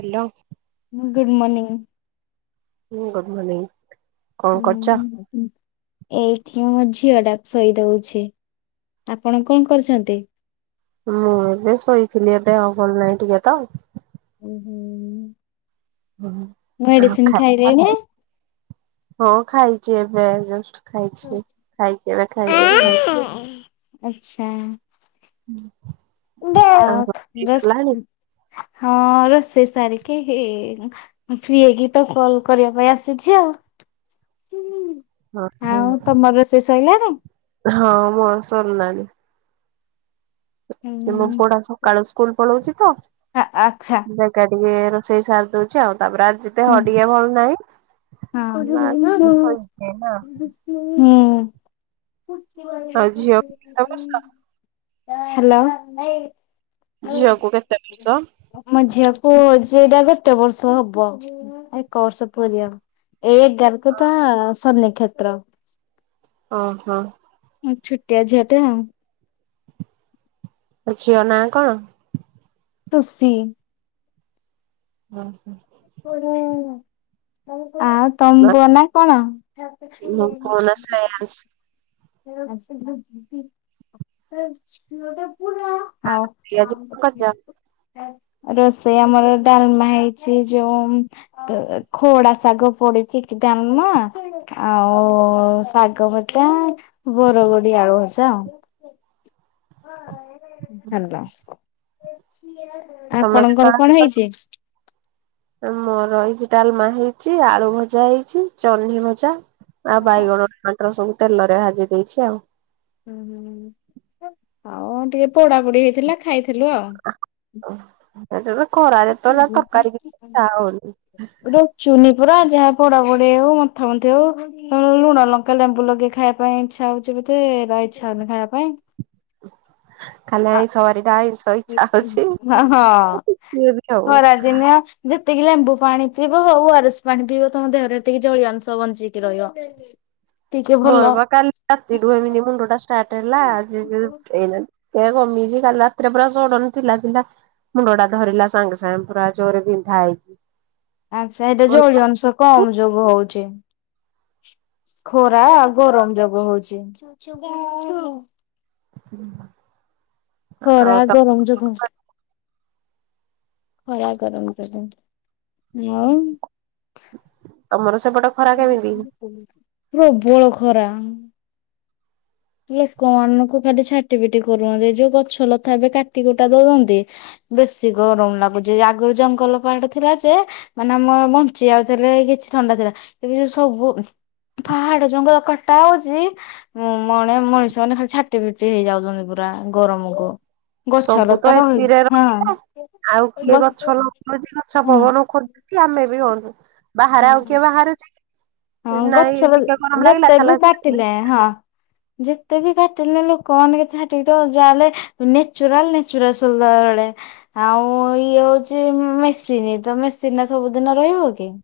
Hello. Good morning ହଁ good morning କଣ କରୁଛ? ହୁଁ। ଏଇଠି ମୁଁ ମୋ ଝିଅ ଟା ଶୋଇ ଦଉଛି ଆପଣ କଣ କରୁଛନ୍ତି? ମୁଁ ଏବେ ଶୋଇଥିଲି ଏ ଦେହ ଭଲ ନାହିଁ ଟିକେ ତ। ହୁଁ ହୁଁ। ଆଉ ମେଡିସିନ ଖା ଖାଇଲେଣି? ହଁ ଖାଇଛି ଏବେ ଜଷ୍ଟ ଖାଇଛି ଖାଇଛି ଏବେ ଖାଇଛି। ଆଛା। ହୁଁ। ଦେ ବେଶ ହଁ ରୋଷେଇ ସାରିକି ଫ୍ରି ହେଇକି ତ କଲ କରିବା ପାଇଁ ଆସିଛି ଆଉ। ହଁ। ଶୋଇିଲେଣି। ହଁ ମର ଶରିଲାଣିି। ସେ ମୋ ପୁଅ ଢା ସକାଳୁ ସ୍କୁଲ ପଳାଉଛି ତ ଆ ଆଚ୍ଛା ଟିକେ ରୋଷେଇ ସାରି ଦଉଛି ଆଉ। ତାପରେ ଆଜି ହଁ। ଦେହ ଟିକେ ଭଲ ନାହିଁ। ହଁ। ହୁଁ। ଆଉ ଝିଅ କେତେ ବର୍ଷ ହାଲୋ ଝିଅକୁ କେତେ ବର୍ଷ? ମ ଝିଅ କୁ ସେଇଟା ଗୋଟେ ବର୍ଷ ହବ ଏକ ବର୍ଷ ପୁରିବ। ଏଇ ଏଗାର କୁ ତା ସନିକ୍ଷେତ୍ର। ଓ ହୋ। ଛୁଟିଆ ଝିଅଟେ ଆଉ। ଆ ଝିଅ ନା କଣ? ଟୁସି। ହୁଁ ହୁଁ। [unintelligible] ଆଉ ତମ ପୁଅ ନା କଣ? [inaudible] ମୋ ପୁଅ ନାଁ ଶ୍ରେୟାଂଶ ଆଉ ହଁ ପିଆଜ଼ [unintelligible] ରୋଷେଇ ଆମର ଡାଲମା ହେଇଛି। ଯୋଉ କ ଖଡା ଶାଗ ପଡିଛି କି ଡାଲମା ଆଉ ଆଉ ଶାଗ ଭଜା ବରଗୋଡି ଆଳୁ ଭଜା ଆଉ। [inaudible] ହାଲ। ତମେ ଆପଣଙ୍କର କେତେବେଳେ କଣ ହେଇଛି? ମୋର ହେଇଛି ଡାଲମା ହେଇଛି ଆଳୁ ଭଜା ହେଇଛି ଚହ୍ନି ଭଜା ଆଉ ହଁ। ବାଇଗଣ ଟମାଟର ସବୁ ତେଲରେ ଭାଜି ଦେଇଛି ଆଉ। ହୁଁ ହୁଁ ହଉ ଟିକେ ପୋଡାପୋଡି ହେଇଥିଲା ଖାଇ ଥିଲୁ ଆଉ। ଏଟାରେ ଖରାରେ ତ ନା ତରକାରୀ କିଛି ଇଚ୍ଛା ହଉନି। ର ଚୁନି ପୁରା ଯାହା ପୋଡା ପଡି ହଉ ମଥା ମନ୍ଥି ହଉ ଲୁଣ ଲଙ୍କା ଲେମ୍ବୁ ଲଗେଇ ଖାଇବା ପାଇଁ ଇଚ୍ଛା ହଉଛି। ଏତେ ଏରା ଇଛା ହଉନି ଖାଇବା ପାଇଁ। କାଲି ଆଇଁଷ ବାରିଟା, ଆଇଁଷ ଇଛା ହଉଛି। ହଁ ହୁଏ ବି ଖାଉ। ଟିକେ ଲେମ୍ବୁ ପାଣି ପିଇବ ଆଉ ଓ ଆର ସ୍ ପାଣି ପିଇବ ତମ ଦେହରେ ସେତିକି ଜଳୀୟ ଅଂଶ ବଞ୍ଚିକି ରହିବ। ଟିକେ ଭଲ। ମୋର ବା କାଲି ରାତିଠୁ ଏମିତି ମୁଣ୍ଡ ଟା ଷ୍ଟାର୍ଟ ହେଲା ଆଜି [unintelligible] କମିଚି କାଲି ରାତିରେ ପୁରା ସଡନ ଥିଲା ଥିଲା ମୁଣ୍ଡଟା ଧରିଲା ସାଙ୍ଗେ ସାଙ୍ଗେ ପୁରା ଜୋରେ ବିନ୍ଧା ହେଇକି ଆଚ୍ଛା ଏଇଟା ଜଳିଅ ଅଂଶ କମ ଯୋଗୁ ହଉଛି। [inaudible] ଖରା ଗରମ ଯୋଗୁ ହଉଚି। ହୁଁ। ଖରା ଗରମ ଯୋଗୁ ଖରା ଗରମ କେତେ ଆଉ ତମର ସେପଟେ ଖରା କେମିତି? ପ୍ରବଳ ଖରା। ଲୋକମାନଙ୍କୁ ଖାଲି ଛାଟି ପିଟି କରୁଛନ୍ତି, ଏ ଯୋଉ ଗଛ ଲତା ଏବେ କାଟି କୁଟା ଦଉଛନ୍ତି ବେଶି ଗରମ ଲାଗୁଛି ଆଗୁରୁ ଜଙ୍ଗଲ ପାହାଡ ଥିଲା ଯେ ମାନେ ଆମେ ବଞ୍ଚି ଯାଉଥିଲେ କିଛି ଥଣ୍ଡା ଥିଲା ଏବେ ଯୋଉ ସବୁ ପାହାଡ ଜଙ୍ଗଲ କଟା ହଉଛି ଉଁ ମଣେ ମଣିଷ ମାନେ ଖାଲି ଛାଟି ପିଟି ହେଇ ଯାଉଛନ୍ତି ପୁରା ଗରମକୁ। ଗଛ ସବୁ ତ ଲତା ରହି ଏସିରେ ହଁ। ରହିଲେ ଆଉ କିଏ ଗଛ ଲଗଉଛି, ଗଛ ହଁ ପବନ ଖୋଜୁଛି ଆମେ ବି ହଉ। ବାହାରେ ଆଉ ହଁ କିଏ ବାହାରୁଛି କି? ହଁ ଗଛ ଲ ଯେତେବି କାଟିଲେ ହଁ। ଯେତେ ବି କାଟିଲେ ନା ଲୋକମାନେ ଛାଟିପିଟି ହଉ ଯାହାହେଲେ ନେଚୁରାଲ ନେଚୁରାଲ ସୁନ୍ଦର ମିଳେ। ଆଉ ଇଏ ହଉଛି ମେସିନି ତ ମେସିନଟା ସବୁଦିନ ରହିବ କି।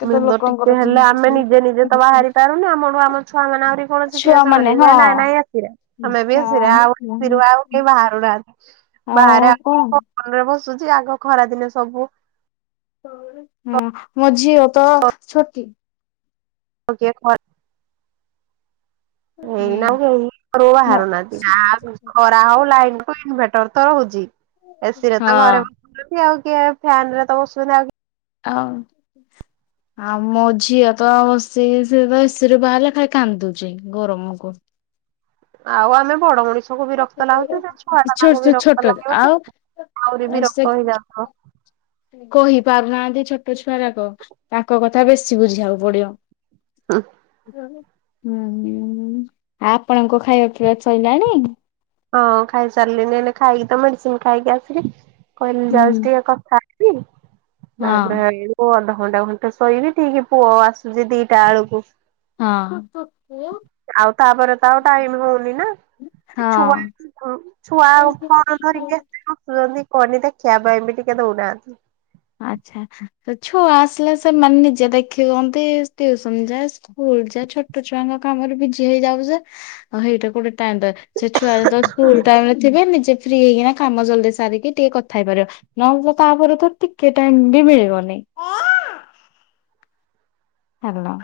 କେତେ ମନ ଲୋକଙ୍କର ଟିକେ ହେଲେ ଯେମିତି ଆମେ ନିଜେ ନିଜେ ତ ବାହାରି ପାରୁନୁ, ଆମଠୁ ଆମ ଛୁଆ ମାନେ ଆହୁରି କଣ ଶିଖିବେ ଛୁଆ ମାନେ ସେମାନେ ହଁ ନାଇଁ ନାଇଁ ଏ ସି ରେ, ଆମେ ବି ଏ ସି ରେ ଆଉ ଏ ସି ହଁ ରୁ ଆଉ କିଏ ବାହାରୁନାହାନ୍ତି। ନାହାନ୍ତି ଆଉ କଣ? ଆସୁଚି ଆଗ ଖରା ଦିନେ ସବୁ ହୁଁ ମୋ ଝିଅ ତ ଛୋଟି। ଓ କେ ଖ ହୁଁ ଏଇନା ଆଉ କେହି ଘରୁ ମୋ ବାହାରୁ ନାହାନ୍ତି ନା ଖରା ହଉ ଲାଇନକୁ ଇନଭେ ଟର ତ ହଉଛି ଏ ସି ରେ ହଁ ତ ଘରେ ବସୁଛନ୍ତି ଆଉ କିଏ ଫ୍ୟାନରେ ତ ବସୁନାହାନ୍ତି। ହଉ। ଆଉ ମୋ ଝିଅ ତ ବସି ସେ ତ ଏ ସି ରେ ବାହାରିଲେ ଖାଲି କାନ୍ଦୁଚି ଗରମକୁ। ଆଉ ଆମେ ବଡ ମଣିଷଙ୍କୁ ବିରକ୍ତ ଲାଗୁଛି, ସେ ଛୁଆଟା ତାକୁ ଛୋଟ ଛୋଟ ବିରକ୍ତ ଲାଗିବନି। ଆଉ ଆଉରି ସେ ବିରକ୍ତ ହେଇଯାଉ ଥିବ। କହି ପାରୁନାହାନ୍ତି ଛୋଟଛୁଆ ଯାକ, ତାଙ୍କ କଥା ବେଶୀ ବୁଝିବାକୁ ପଡିବ। ହୁଁ। ହୁଁ ଆପଣଙ୍କ ଖାଇବା ପିଇବା ସଇଲାଣି। ହଁ ଖାଇ ସାରିଲିଣି ଏଇନେ ଖାଇକି ତ ମେଡିସିନ ଖାଇକି ଆସିଲି। କହିଲି ହୁଁ ଯାଉଛି ଟିକେ କଥା ହେବି, ହଁ ତାପରେ ଇଏ ଯୋଉ [unintelligible] ଘଣ୍ଟା ଘଣ୍ଟେ ଶୋଇବି ଠିକ୍ ପୁଅ ଆସୁଛି ଦିଟା ବେଳକୁ। ହଁ ଆଉ ତାପରେ ତ ଆଉ ଟାଇମି ହଉନି ନା। ଛୁଆ ହଁ। ଆଉ ଛୁଆ ଆଉ ଫୋନ୍ ଧରିକି ଆସିକି ବସୁଛନ୍ତି କରିଦେ। ଖିଆ ପାଇଁ ବି ଟିକେ ଦଉ ନାହାନ୍ତି। ଆଚ୍ଛା ତ ଛୁଆ ଆସିଲେ ସେମାନେ ନିଜେ ଦେଖି ହୁଅନ୍ତି, ଟ୍ୟୁସନ ଯା ସ୍କୁଲ ଯା ଛୋଟଛୁଆଙ୍କ କାମରେ ବିଜି ହେଇଯାଉ ଯେ ଆଉ ସେଇଟା ଗୋଟେ ଥାଆନ୍ତ ସେ ଛୁଆ ଯେତେବେଳେ ସ୍କୁଲ ଟାଇମରେ ଥିବେ ନିଜେ ଫ୍ରି ହେଇକିନା କାମ ଜଲଦି ସାରିକି ଟିକେ କଥା ହେଇପାରିବା ନହେଲେ ତ ତାପରେ ତ ଟିକେ ଟାଇମ ବି ମିଳିବନି। ହାଲୋ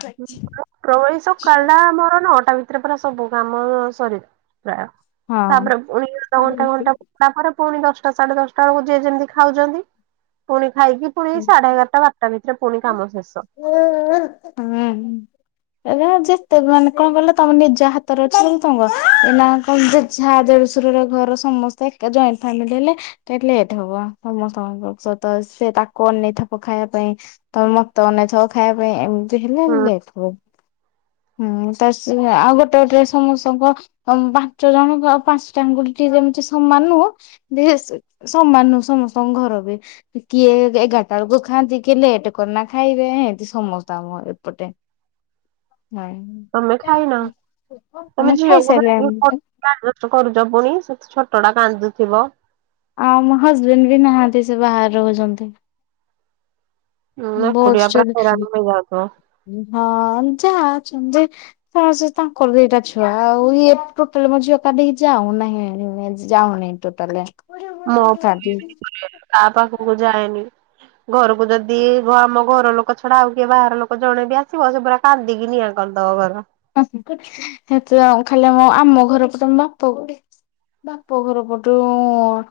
ପ୍ରଭୁ ଏଇ ସକାଳ ଟା ମୋର ନଅଟା ଭିତରେ ପୁରା ସବୁ କାମ ସରିଯାଉ ପ୍ରାୟ, ହଁ ତାପରେ ପୁଣି ଅଧଘଣ୍ଟା ଘଣ୍ଟା ଗଲାପରେ ପୁଣି ଦଶଟା ସାଢେ ଦଶଟା ବେଳକୁ ଯିଏ ଯେମିତି ଖାଉଛନ୍ତି, ପୁଣି ଖାଇକି ପୁଣି ସାଢେଏଗାରଟା ବାରଟା ଭିତରେ ପୁଣି କାମ ଶେଷ। ହୁଁ ଏରା ଯେତେ ମାନେ କଣ କିଲ, ତମେ ନିଜ ହାତରେ ଅଛି ବୋଲି ତମରଏ, ନା କଣ ଯାହା ଶଶୁର ଘର ସମସ୍ତେ ଏକା ଜଏଣ୍ଟ ଫାମିଲି ହେଲେ ଟିକେ ଲେଟ ହବ, ସମସ୍ତଙ୍କ ସେ ତାକୁ ଅନେଇଥିବ ଖାଇବା ପାଇଁ ତ ମତେ ଅନେଇଥିବ ଖାଇବା ପାଇଁ, ଏମିତି ହେଲେ ଲେଟ୍ ହୁଏ। ହଁ [inaudible] ହୁଁ, ତ ଆଉ ଗୋଟେ ଗୋଟେ ସମସ୍ତଙ୍କ ପାଞ୍ଚ ଜଣ ଆଉ ପାଞ୍ଚଟାଆଙ୍ଗୁଠି ଠିକ ହୁଏନି। ସମାନ ନୁହଁ, ସମାନ ନୁହଁ, ସମସ୍ତଙ୍କ ଘର ବି କିଏ ଏଗାରଟା ବେଳକୁ ଖାଆନ୍ତି, କିଏ ଲେଟ କରିକିନା ଖାଇବେ ଏମିତି ସମସ୍ତ ଆମର ଏପଟେ ତମେ ଖାଇନ ହଁ ତମେ ଝିଅକୁ ଧରିକି କରୁଛ ଆଡଜଷ୍ଟ୍ କରୁଛ ପୁଣି ସେ ତ ଛୋଟଟା କାନ୍ଦୁଥିବ। ଆଉ ମୋ ହଜବେଣ୍ଡ ବି ନାହାନ୍ତି ସେ ବାହାରେ ରହୁଛନ୍ତି। ହୁଁ ଏକୁଟିଆ ପୁରା ହଇରାଣ ବସିଛନ୍ତି ହେଇଯାଉଥିବ। ହଁ ଯା ହଁ ସେ ତାଙ୍କର ଦିଇଟା ଛୁଆ ଆଉ ଇଏ ଟୋଟାଲ ମୋ ଝିଅ କାହା କତିକି ଯାଉନାହିଁ ଯାଉନି ଟୋଟାଲେ। ମୋ [unintelligible] କାହା ପାଖକୁ ଯାଏନି ଘରକୁ ଯଦି ଆମ ଘର ଲୋକ ଛଡ଼ା ଆଉ କିଏ ବାହାର ଲୋକ ଜଣେ ବି ଆସିବ, ସେ ପୁରା କାନ୍ଦିକି ନିଆଁ କର ଚା ଦ ବା [unintelligible] ଆ ଖାଲି ଆମ ଘର ତମ ବାପା ଗୋଟେ ବାପ ଘର ପଟୁ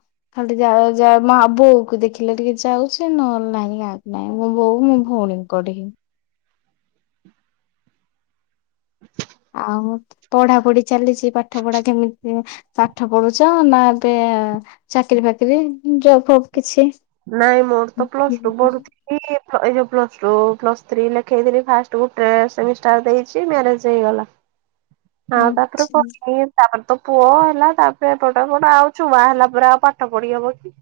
ଖାଲି ଯାହା ମା, ବୋଉ କୁ ଦେଖିଲେ ଟିକେ ଯାଉଛି, ନହେଲେ ନାହିଁ, କାହାକୁ ନାହିଁ, ମୋ ବୋଉ ମୋ ଭଉଣୀ ମୁୁଣି କ ହି [unintelligible] ଆଉ ପଢାପଢି ଚାଲିଛି, ପାଠ ପଢା କେମିତି, ପାଠ ପଢୁଛ ନା ଏବେ ଚାକିରିଫାକିରି ଜବ ଫବ କିଛି? ନାଇଁ, ମୋର ତ ପ୍ଲସ ଟୁ ପଢ଼ୁଥିଲି ଏଇ ଯୋଉ ପ୍ଲସ ଥ୍ରୀ ଲେଖେଇ ଥିଲି, ଫାଷ୍ଟ ଗୋଟେ ସେମିଷ୍ଟାର ଦେଇଛି ମ୍ୟାରେଜ ହେଇଗଲା। ଆଁ ତାପରେ କଣ [unintelligible] ତ ପୁଅ ହେଲା, ତାପରେ ଏପଟେ ହେପଟ, ଆଉ ଛୁଆ ହେଲା ପରେ ଆଉ ପାଠ ପଢି ହବ କି?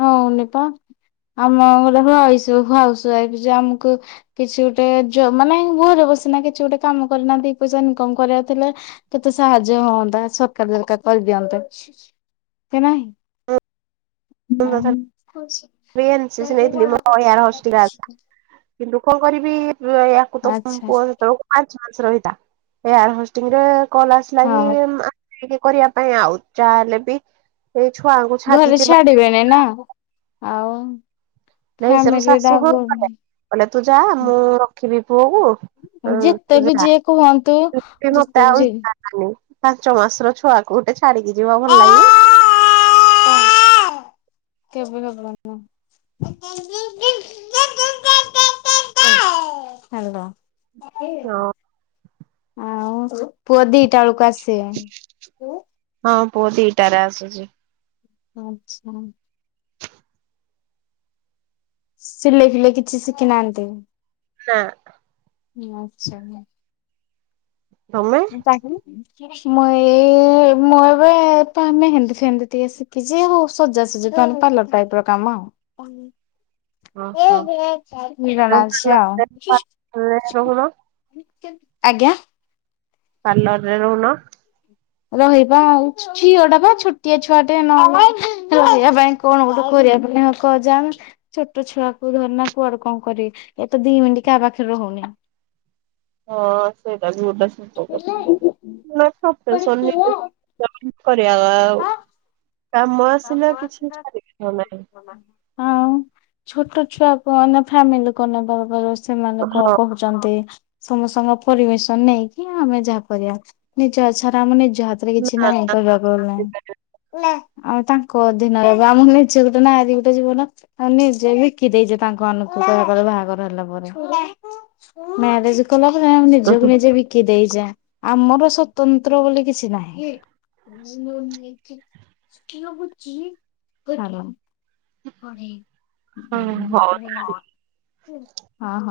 ହଉନି ପା ଆମ ଗୋଟେ ହଉଛୁ ହାଉସ୍ [unintelligible] ଆମକୁ କିଛି ଗୋଟେ ମାନେ କିଛି ନା କିଛି ଗୋଟେ କାମ କରିକିନା ଦି ପଇସା ଇନକମ କରିବାକୁ ଥିଲେ କେତେ ସାହାଯ୍ୟ ହୁଅନ୍ତା [unintelligible] ଅ ସେ ନାହିଁ [unintelligible] ନେଇଥିଲ ମାର ହଷ୍ଟେଲ [unintelligible] କିନ୍ତୁ କଣ କରିବି, ୟାକୁ ତ ଆଚ୍ଛା ପୁଅ ସେତେବେଳକୁ ରଲ ଆସ ହଁ କି [unintelligible] କରିବା ପାଇଁ ଆଉ ଯାହାହେଲେ ବି ସେଇ ଛୁଆଙ୍କୁ ଘରେ ଛାଡି଼କି ଯିବା ଛାଡିବେନି ଆଉ ନାଇଁ ସେ ମୋ ଫ୍ୟାମିଲି ଟା ଶାଶୁ କହୁଥିଲେ, ଆଗ କହିଲେ ତୁ ଯା ମୁଁ ରଖିବି ପୁଅ କୁ ହଁ ଯେତେ ବି ଗୁଜୁର ଯିଏ କୁହନ୍ତୁ ଯେତେ ମତଚ ବି ଯିଏ [unintelligible] ପାଞ୍ଚ ମାସର ଛୁଆକୁ ଗୋଟେ ଛାଡିକି ଯିବା ଭଲ ଲାଗିବ କେବ [inaudible] ହାଲୋ ହଁ ଆଉ ପୁଅ ଦିଟା ବେଳକୁ ଆସ ସେ [unintelligible] ପୁଆ ଦିଟା ରେ ଆସୁଛି। ଆଚ୍ଛା। ସିଲେଇ ଫିଲେଇ କିଛି ଶିଖି ନାହାନ୍ତି? ନାଁ। ଆଚ୍ଛା। ତମେ ଉଁ ତାକ୍ ଲି। ମୁଁ ଏଇ-ଇ-ଇ ମୁଁ ଏବେ ମେହେନ୍ଦୀ ଫେହେନ୍ଦୀ ଟିକେ ଶିଖିଛି। ଆଉ ସଜା ସଜି ତାଲେ ପାର୍ଲର ଟାଇପ୍ ର କାମ। ରେ ମି ଜଣ ଅଛି ଆଉ। ରହୁନ ଆଜ୍ଞା? ପାର୍ଲରରେ ରହୁନ। ରହିବା ଆଉ। ଝିଅ ଟା ପା ଛୋଟିଆ ଛୁଆଟେ, ନହେଲେ ରହିବା ପାଇଁ କଣ ଗୋଟେ [unintelligible] ଛୋଟ ଛୁଆ କୁ ଧରି ନା କୁଆଡ଼େ କଣ କରିବି। ଇଏ ତ ଦି ମିନ୍ଟି କା ପାଖରେ ରହୁ ହୁନି। ହଁ ସେ ଏଟା ବି ଗୋଟେ ସତ କଥା [inaudible] କରିବା-ଆ- ଆଉ କାମ ଆସିଲା କିଛି ପାରିବିନା ନାହିଁ। ଆଉଁ, ଛୋଟ ଛୁଆ କୁ ଅନା ଫାମିଲି କ ନବା ବବାର ଅସ ସେମାନେ କଣ ହଁ। କହୁଚନ୍ତି? ସମସ୍ତଙ୍କ ପରମିସନ୍ ନେଇକି ଆମେ ଯାହା କରିବା। ନିଜ ଇଚ୍ଛାରେ ଆମ ନି ହାତରେ କିଛି ନାହିଁ କହିବାକୁ ଗଁଲେ। ଆଉ ତାଙ୍କ ଅଧୀିନରେ ଆମ ନିଜେ ଗୋଟେ ନାରୀ ଗୁଟେ ଜୀବନ ଆଉ ନିଜେ ବିକି ଦେଇଛେ ତାଙ୍କ ମାନଙ୍କୁ। [unintelligible] ବାହାଘର ହେଲା ପରେ, ମ୍ୟାରେଜ କଲା ପରେ ଆମେ ନିଜକୁ ହଁ ନିଜେ ବିକି ଦେଇଚେଁ। ଆମର ସ୍ଵତନ୍ତ୍ର ବୋଲି କିଛି ନାହିଁ। ହାଲୋ! [inaudible] ହଉ। ହଁ ହଁ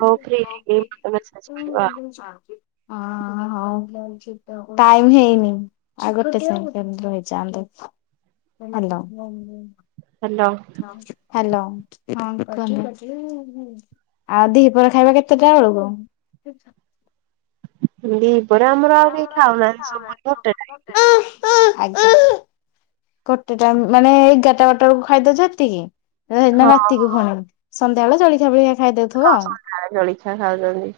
ଗ୍ରୁପରେ ଏଇ ମତେ ମେସେଜ କରିବ ହଉ। ଆଉ। ଟାଇମ୍ ହେଇନି ଆଗୋଟେ ସେକେଣ୍ଡ ରହିଯାନ୍ତୁ। ହାଲୋ! ହାଲୋ ହ୍ୟାଲୋ ହଁ କୁହନ୍ତୁ, ଆଉ ଦିହିପହର ଖାଇବା କେତେଟା ଆଳକୁ? ପିନ୍ ଛା। ହିନ୍ଦିପ୍ ଦିପହରେ ଆମର ଆଉ କିଏ, ଖାଉନାହାଁନ୍ତି। [unintelligible] ଆଜ୍ଞା, ଗୋଟେ ଟାଇମ୍ ମାନେ ଏଗାରଟା ବାଟା ବଳକୁ ଖାଇଦଉଛୁ ହେତିକି। ହେଇନି ନା ହଁ ରାତିକୁୁ ଫୁଣି। ସନ୍ଧ୍ୟା ବେଳେ ଜଳିଖିଆ ଫଳିଖିଆ ଖାଇ ଦୋଉଥିବ ହଁ ଆଉ ଜଳଖିଆ ଖାଉଛନ୍ତି।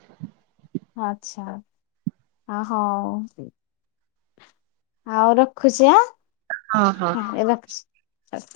ଆଛା। ଅ ହୋଉ ଆଉ ରଖୁଛି ଆଁ? ହଁ ହଁ। ଆସ୍